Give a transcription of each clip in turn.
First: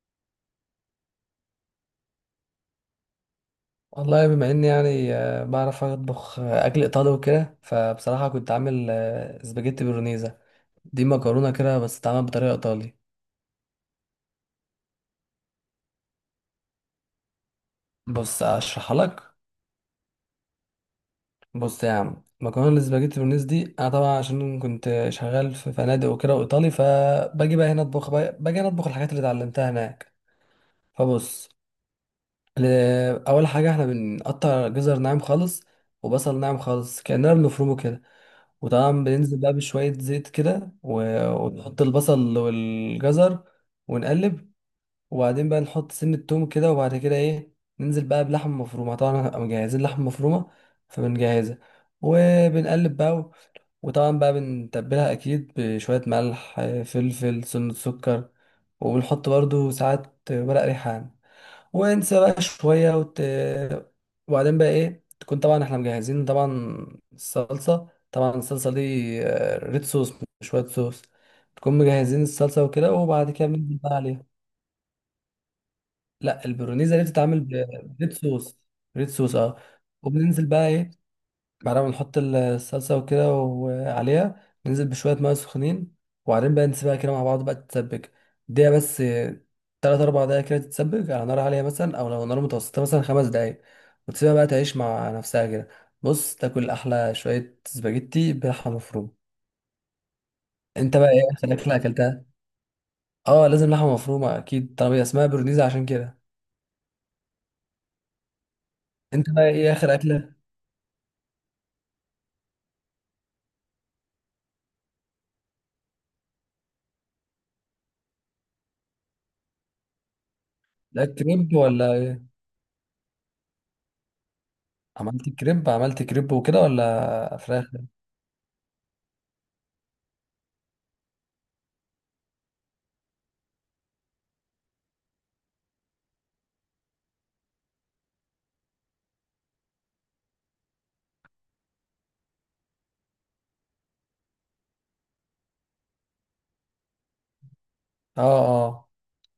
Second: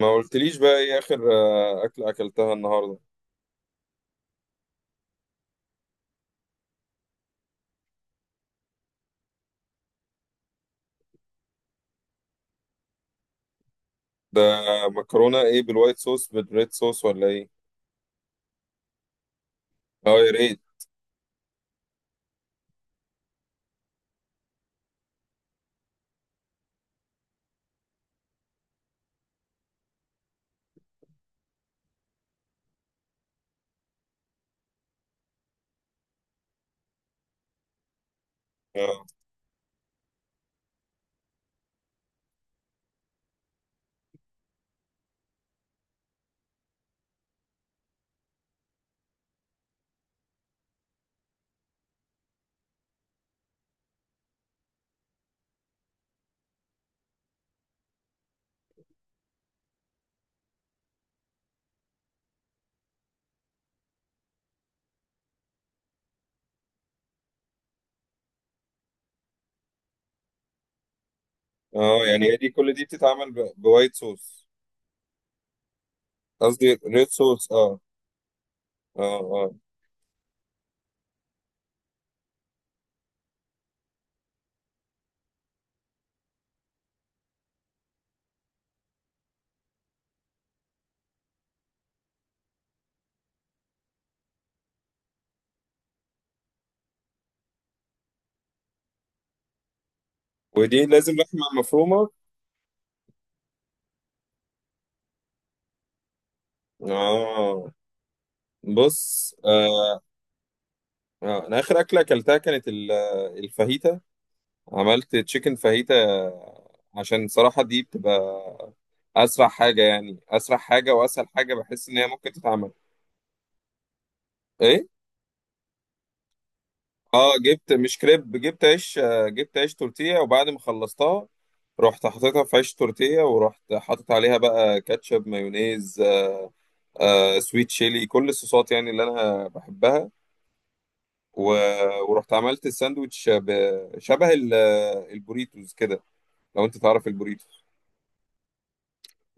ما قلتليش بقى ايه اخر اكلة اكلتها النهاردة؟ والله بما اني يعني بعرف اطبخ اكل ايطالي وكده. فبصراحه كنت عامل سباجيتي بولونيزا. دي مكرونه كده بس اتعملت بطريقه ايطالي. ده مكرونة ايه، بالوايت صوص بالريد صوص ولا ايه؟ بص اشرحها لك. اه، يا ريت. بص يا عم، مكرونه السباجيتي بولونيزا دي انا طبعا عشان كنت شغال في فنادق وكده وايطالي، فباجي بقى هنا باجي هنا اطبخ الحاجات اللي اتعلمتها هناك. فبص. ل- اول حاجه احنا بنقطع جزر ناعم خالص، وبصل ناعم خالص كاننا بنفرمه كده. وطبعا اه بننزل بقى بشوية زيت كده ونحط البصل والجزر، ونقلب. وبعدين بقى نحط سن التوم كده، وبعد كده ايه، ننزل بقى بلحمة مفرومة. طبعا هنبقى مجهزين لحمة مفرومة، فبنجهزها، وبنقلب بقى وطبعا بقى بنتبلها أكيد بشوية ملح، فلفل، سنة، سكر. وبنحط برضو ساعات ورق ريحان، وانسى بقى شوية وبعدين بقى ايه، تكون طبعا احنا مجهزين طبعا الصلصة. طبعا الصلصة دي، ريد صوص، مش وايت صوص. تكون اه، مجهزين يعني هي دي، الصلصة كل دي وكده، وبعد بتتعمل كده بننزل بوايت بقى عليها. صوص؟ لا قصدي البرونيزا دي ريد بتتعمل صوص، اه. بريد صوص. اه ريد صوص اه، اه. وبننزل بقى ايه، بعد ما نحط الصلصة وكده وعليها، ننزل بشوية مية سخنين. وبعدين بقى نسيبها كده مع بعض بقى تتسبك. دقيقة بس، تلات أربع دقايق كده تتسبك على نار عالية مثلا، أو لو نار متوسطة مثلا 5 دقايق. وتسيبها بقى تعيش مع نفسها كده. بص، تاكل أحلى شوية سباجيتي بلحمة مفرومة. ودي أنت بقى لازم إيه آخر لحمة أكلة مفرومة؟ أكلتها؟ أه لازم لحمة مفرومة أكيد طالما هي اسمها برونيزا، عشان كده. اه. أنت بص بقى إيه آخر أكلة؟ آه. انا اخر اكلة اكلتها كانت الفاهيتا. عملت تشيكن فاهيتا، عشان صراحة دي بتبقى اسرع حاجة، يعني اسرع حاجة لا واسهل حاجة كريب بحس ولا ان هي إيه؟ ممكن تتعمل. ايه؟ عملت كريب وكده، اه، ولا فراخ؟ جبت مش كريب، جبت عيش، جبت عيش تورتيه، وبعد ما خلصتها رحت حطيتها في عيش تورتيه، ورحت حاطط عليها بقى كاتشب مايونيز، آه، سويت شيلي، كل الصوصات يعني اللي انا بحبها. و... ورحت عملت الساندوتش شبه البوريتوز كده. لو انت تعرف البوريتوز. أه أه.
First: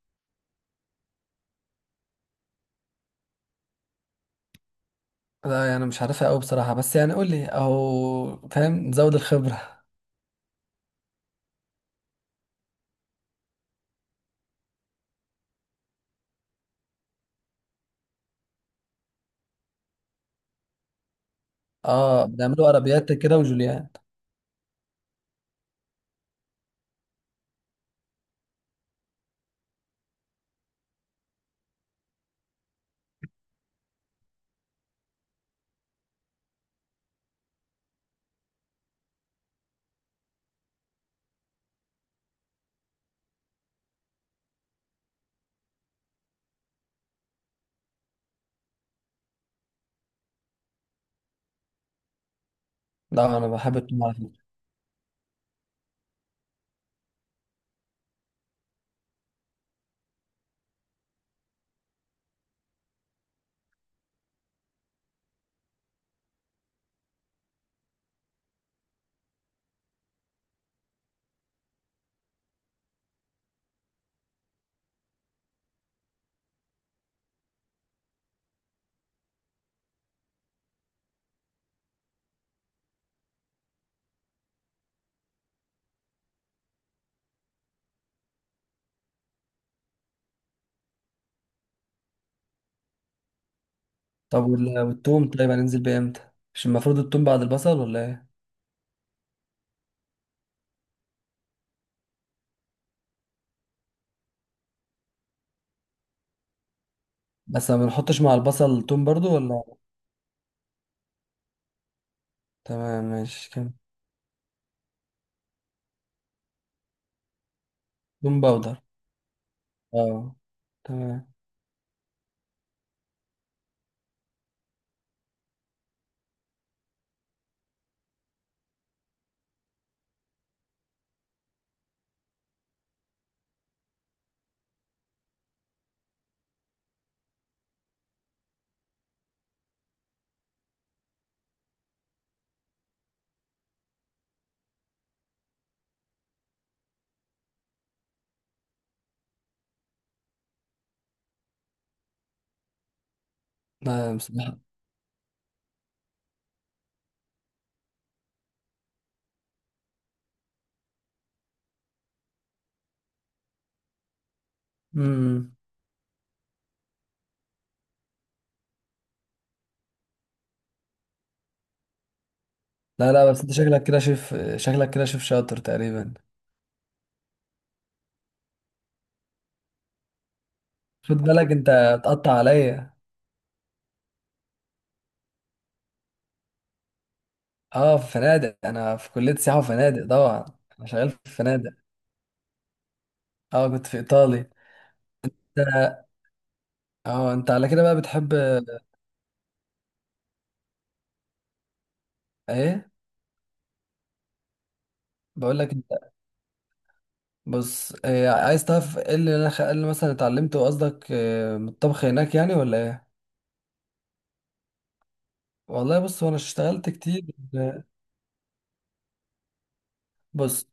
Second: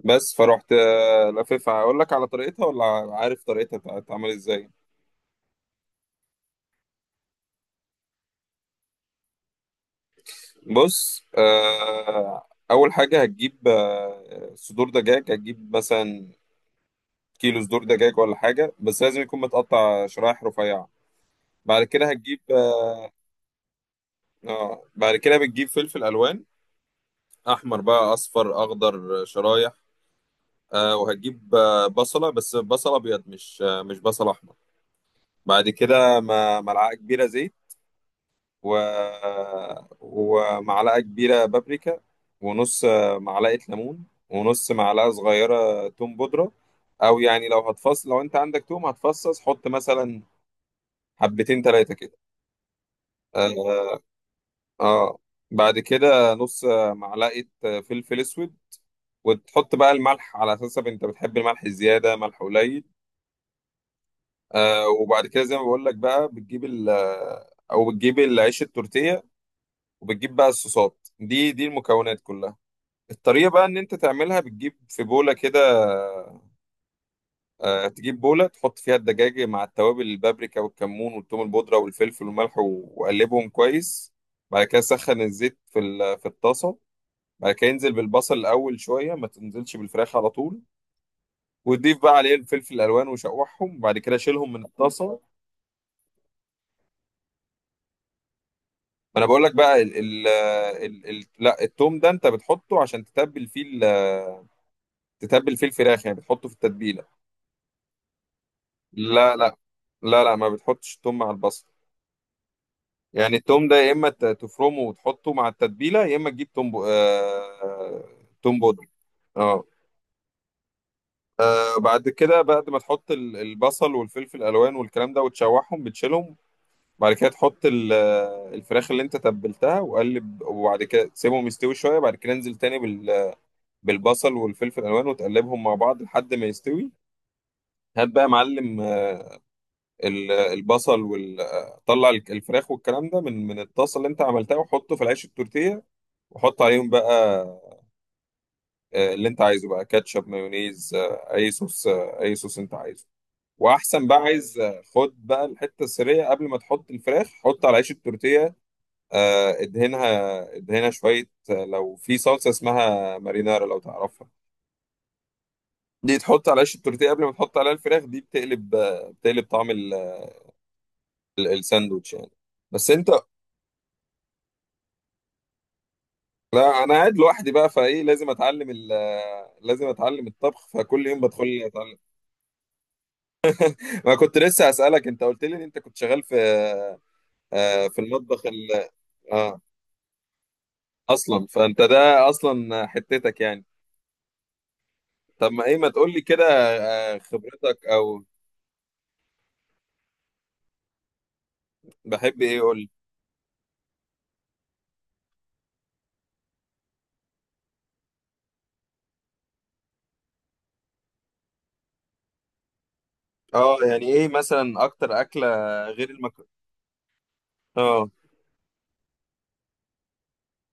بس فرحت، لففها اقول لك على طريقتها، ولا عارف طريقتها بتتعمل ازاي؟ لا يعني مش عارفها قوي بصراحة، بس يعني قول لي اهو، فاهم، نزود الخبرة. بص اول حاجه هتجيب صدور دجاج، هتجيب مثلا كيلو صدور دجاج ولا حاجة، بس لازم يكون متقطع شرايح رفيعة. بعد كده اه هتجيب. بنعملوا عربيات كده، وجوليان. اه، بعد كده بتجيب فلفل ألوان، أحمر بقى أصفر أخضر، شرايح. وهتجيب بصلة، بس بصلة أبيض، مش بصل أحمر. بعد كده ملعقة كبيرة زيت، و... ومعلقة كبيرة بابريكا، ونص معلقة ليمون، ونص معلقة صغيرة توم بودرة. أو يعني لو هتفصل، لو أنت عندك توم هتفصص، حط مثلا حبتين تلاتة كده. لا انا آه، بحب التوم على فكرة. اه، بعد كده نص معلقة فلفل اسود، وتحط بقى الملح على حسب، انت بتحب الملح زيادة، ملح قليل. وبعد كده زي ما بقول لك بقى، بتجيب ال آه، او بتجيب العيش التورتيه، وبتجيب بقى الصوصات دي، دي المكونات كلها. الطريقه بقى ان انت تعملها، بتجيب في بوله كده، تجيب بوله تحط فيها الدجاج مع التوابل، البابريكا والكمون والثوم البودره والفلفل والملح، وقلبهم كويس. بعد كده سخن الزيت في الطاسه. بعد كده ينزل بالبصل الاول شويه، ما تنزلش بالفراخ على طول، وتضيف بقى عليه الفلفل الالوان وشوحهم، وبعد كده طب شيلهم من الطاسه. ما والتوم طيب هننزل بيه امتى؟ مش المفروض التوم بعد البصل ولا ايه؟ انا بقول لك بقى، ال ال ال ال لا، التوم ده انت بتحطه عشان تتبل فيه تتبل فيه الفراخ، يعني بتحطه في التتبيله. بس ما بنحطش مع البصل توم برضو لا لا ولا؟ لا لا، ما بتحطش التوم مع البصل. تمام يعني ماشي كم. التوم ده يا اما تفرمه وتحطه مع التتبيله، يا اما تجيب توم توم توم باودر. بودر، اه. اه. تمام. بعد كده، بعد ما تحط البصل والفلفل الالوان والكلام ده وتشوحهم، بتشيلهم. بعد كده تحط الفراخ اللي انت تبلتها وقلب، وبعد كده تسيبهم يستوي شويه. بعد كده انزل تاني بالبصل والفلفل الالوان، وتقلبهم مع بعض لحد ما يستوي. هات بقى يا معلم، البصل وال آه، طلع الفراخ والكلام ده من الطاسه اللي انت عملتها، وحطه في العيش التورتيه، وحط عليهم بقى اللي انت عايزه بقى، كاتشب مايونيز، اي صوص، اي صوص انت عايزه. واحسن لا بقى، بصراحة. عايز خد بقى الحته السريه، قبل ما تحط الفراخ حط على عيش التورتيه، ادهنها. ادهنها شويه، لو في صلصه اسمها مارينارا، لو تعرفها، امم. دي تحط على عيش التورتيه قبل ما تحط عليها الفراخ، دي بتقلب، بتقلب طعم الساندوتش يعني. بس انت، لا لا، بس انت شكلك كده شيف، شكلك كده شيف شاطر تقريبا. لا، انا قاعد لوحدي بقى، فايه لازم اتعلم لازم اتعلم الطبخ، فكل خد يوم بالك بدخل اتعلم. انت تقطع عليا. ما كنت لسه اسالك، انت قلت لي ان انت كنت شغال في، اه في في المطبخ فنادق، انا في كلية سياحة اه، وفنادق طبعا. انا شغال في اصلا فنادق. فانت ده اصلا حتتك يعني. اه كنت في ايطالي. طب ما ايه، ما ده- تقول لي كده. اه انت على كده خبرتك بقى او بتحب بحب ايه، قول لي. ايه؟ بقول لك انت، بص إيه عايز تعرف؟ ايه اللي إيه اللي مثلا اتعلمته قصدك إيه، من الطبخ هناك يعني ولا ايه؟ اه، يعني ايه مثلا اكتر اكله والله غير بص، وانا المكرونه؟ اشتغلت كتير. اه، بص،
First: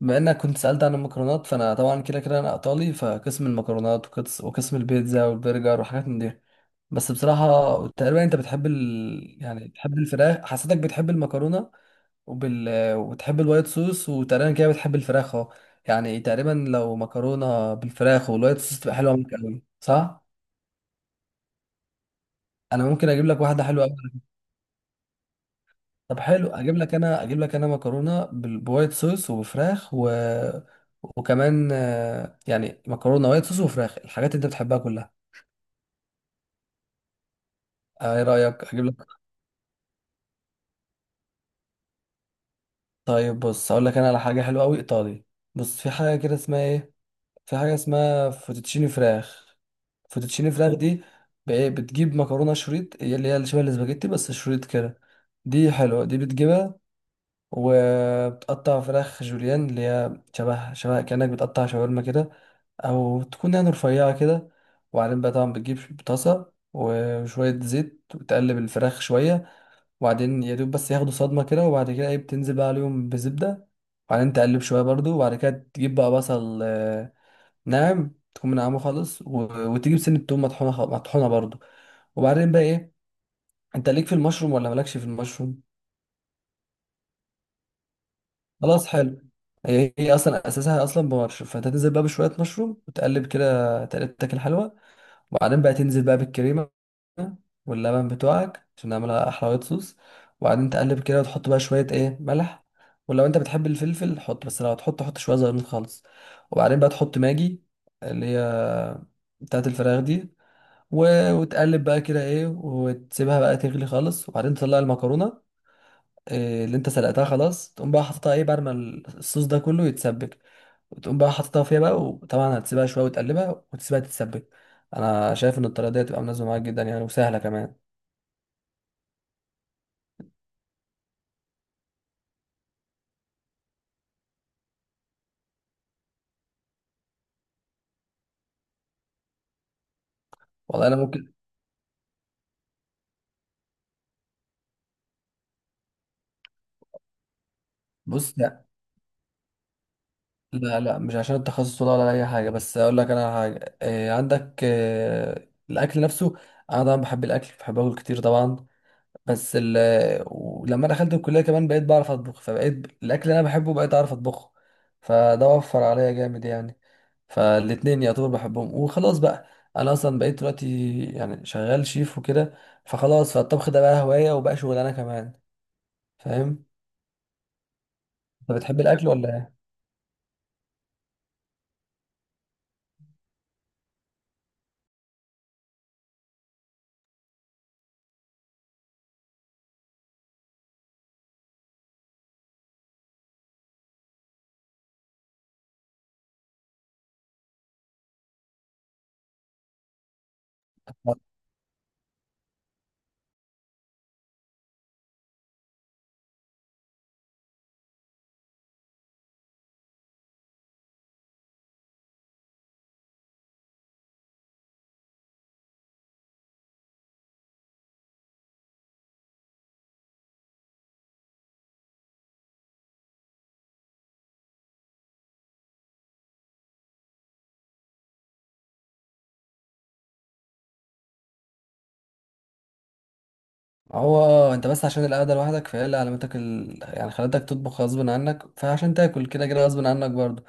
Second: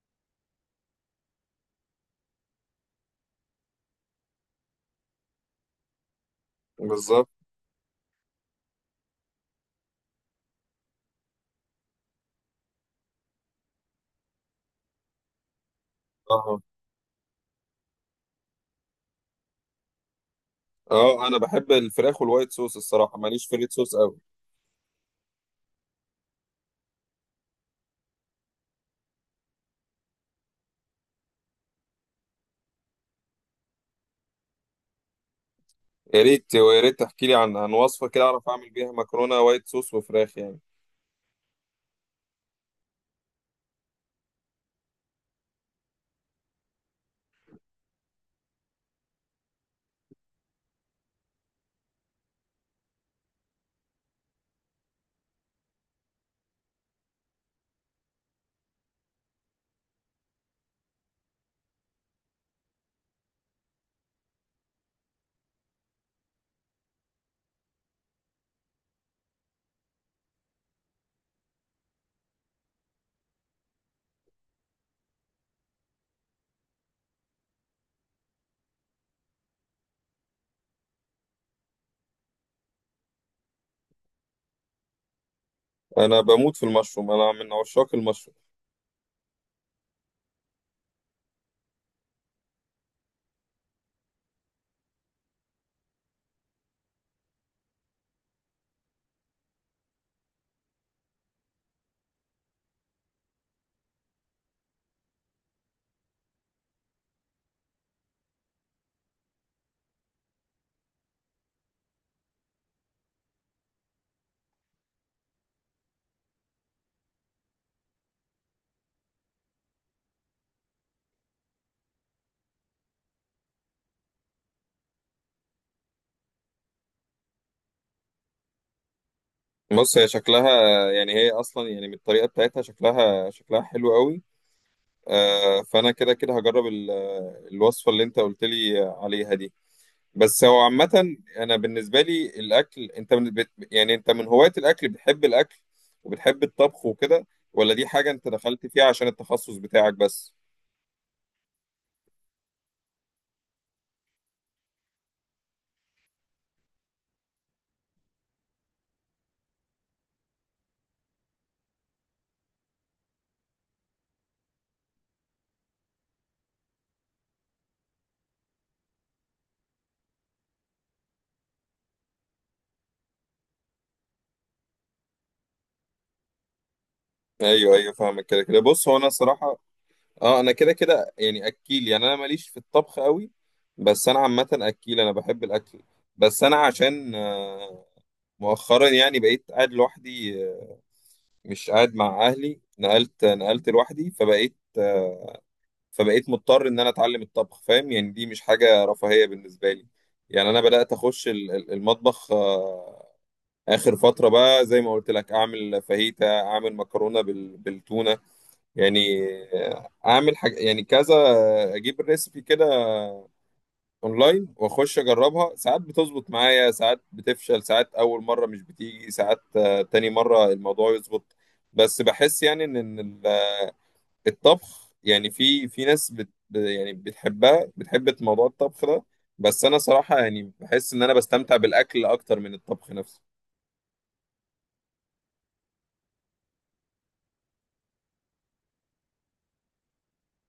بما انك كنت سألت عن المكرونات، فانا طبعا كده كده انا ايطالي، فقسم المكرونات وقسم البيتزا والبرجر وحاجات من دي. بس بالظبط. بصراحة، تقريبا انت بتحب يعني بتحب الفراخ، حسيتك بتحب المكرونة، وبال... وبتحب الوايت صوص، وتقريبا كده بتحب الفراخ اهو. يعني تقريبا اه لو مكرونه بالفراخ والوايت صوص، تبقى حلوه معاك قوي صح؟ اه، انا بحب الفراخ والوايت صوص انا ممكن الصراحه، اجيب لك ماليش في واحده الريد حلوه صوص قوي. قوي. طب حلو، اجيب لك انا مكرونه بوايت صوص وفراخ و... وكمان يعني مكرونه وايت صوص وفراخ، الحاجات اللي انت بتحبها كلها. يا ريت، ويا ريت تحكي لي عن وصفه ايه كده، اعرف رايك اعمل اجيب بيها لك؟ مكرونه وايت صوص وفراخ يعني. طيب بص اقول لك انا على حاجه حلوه قوي ايطالي. بص في حاجه كده اسمها ايه، في حاجة اسمها فوتوتشيني فراخ. فوتوتشيني فراخ دي، إيه، بتجيب مكرونة شريط، هي اللي شبه الاسباجيتي بس شريط كده. دي حلوة، دي بتجيبها. وبتقطع فراخ جوليان اللي هي شبه شبه كأنك بتقطع شاورما كده، أو تكون يعني رفيعة كده. وبعدين بقى طبعا بتجيب طاسة وشوية زيت، وتقلب الفراخ شوية. وبعدين يا دوب بس ياخدوا صدمة كده، وبعد كده ايه، بتنزل بقى عليهم بزبدة. وبعدين تقلب شوية برضو، وبعد كده تجيب بقى بصل ناعم، تكون منعمه خالص، و... وتجيب سن التوم مطحونه، مطحونه برضو. وبعدين بقى ايه، انت ليك في المشروم ولا مالكش في المشروم؟ انا بموت في المشروم، انا من عشاق المشروم. خلاص حلو. هي اصلا اساسها اصلا بمشروم، فانت تنزل بقى بشويه مشروم، وتقلب كده تقلبتك الحلوه. وبعدين بقى تنزل بقى بالكريمه واللبن بتوعك، عشان نعملها احلى وايت صوص. وبعدين تقلب كده، وتحط بقى شويه ايه ملح. ولو انت بتحب الفلفل حط، بس لو هتحط، حط شويه زيتون خالص. وبعدين بقى تحط ماجي، اللي هي بتاعت الفراخ دي. وتقلب بقى كده ايه، وتسيبها بقى تغلي خالص. وبعدين تطلع المكرونه إيه اللي انت سلقتها، خلاص تقوم بقى حاططها ايه بعد ما الصوص ده كله يتسبك. وتقوم بقى حاططها فيها بقى، وطبعا هتسيبها شويه وتقلبها وتسيبها تتسبك. انا شايف ان الطريقه دي هتبقى مناسبه معاك جدا يعني، وسهله كمان. بص، هي شكلها، يعني هي اصلا يعني من الطريقه بتاعتها، شكلها حلو قوي. آه، فانا كده كده هجرب الوصفه اللي انت قلت لي عليها دي. بس هو والله انا عامة، ممكن. أنا بالنسبة لي الأكل، أنت من يعني أنت من هواة الأكل، بتحب الأكل وبتحب الطبخ وكده، ولا دي حاجة أنت بص، لا. دخلت فيها عشان التخصص بتاعك بس؟ لا لا مش عشان التخصص، ولا اي حاجه. بس اقول لك انا على حاجه، إيه عندك إيه الاكل نفسه؟ انا طبعا بحب الاكل، بحب اكل كتير طبعا. بس ولما دخلت الكلية كمان بقيت بعرف أطبخ، فبقيت الأكل اللي أنا بحبه بقيت أعرف أطبخه. فده وفر عليا جامد يعني. فالاتنين يعتبر بحبهم، وخلاص بقى. أنا أصلا بقيت دلوقتي يعني شغال شيف وكده، فخلاص فالطبخ ده بقى هواية وبقى شغلانة كمان. فاهم؟ أيوه أيوه، فاهمك. كده أنت كده بتحب بص، هو أنا الأكل ولا إيه؟ الصراحة، أه أنا كده كده يعني أكيل، يعني أنا ماليش في الطبخ قوي، بس أنا عامة أكيل، أنا بحب الأكل. بس أنا عشان مؤخرا يعني بقيت قاعد لوحدي، مش قاعد مع أهلي، نقلت لوحدي، فبقيت مضطر ان انا اتعلم الطبخ، فاهم يعني، دي مش حاجة رفاهية بالنسبة لي. يعني انا بدأت اخش المطبخ، اخر فترة بقى زي ما قلت لك، اعمل فاهيتا، اعمل مكرونة بالتونة يعني، اعمل حاجة يعني كذا، اجيب الريسبي كده اونلاين واخش اجربها، ساعات بتظبط معايا، ساعات بتفشل، ساعات اول مرة مش بتيجي، ساعات تاني مرة الموضوع يظبط. بس بحس يعني ان الطبخ يعني، في ناس يعني بتحبها، بتحب موضوع الطبخ ده. بس انا صراحة يعني بحس ان انا بستمتع بالاكل اكتر من الطبخ نفسه. هو اه انت بس عشان القعده لوحدك، فهي اللي علمتك يعني خلتك تطبخ غصب عنك، فعشان تاكل كده كده غصب عنك برضو.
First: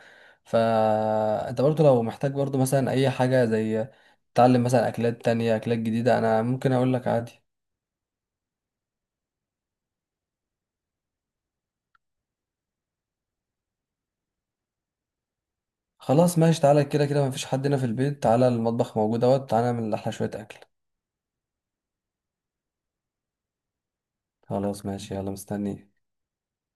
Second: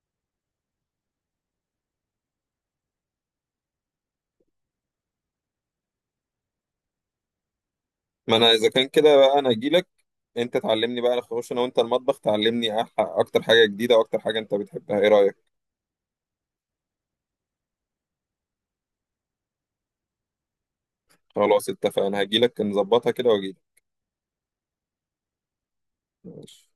فانت برضو لو محتاج برضو مثلا اي حاجه، زي تتعلم مثلا اكلات تانية، اكلات جديده، انا ممكن اقول لك عادي. ما انا اذا كان كده بقى، انا هجيلك انت تعلمني بقى، نخش انا وانت المطبخ تعلمني اكتر حاجة جديدة، واكتر حاجة انت بتحبها، ايه رأيك؟ خلاص ماشي، تعالى، كده كده مفيش حد هنا في البيت، تعالى المطبخ موجود اهوت، تعالى نعمل احلى شويه اكل. خلاص اتفقنا، هجيلك نظبطها كده واجيلك. خلاص ماشي يلا مستنيك. ماشي.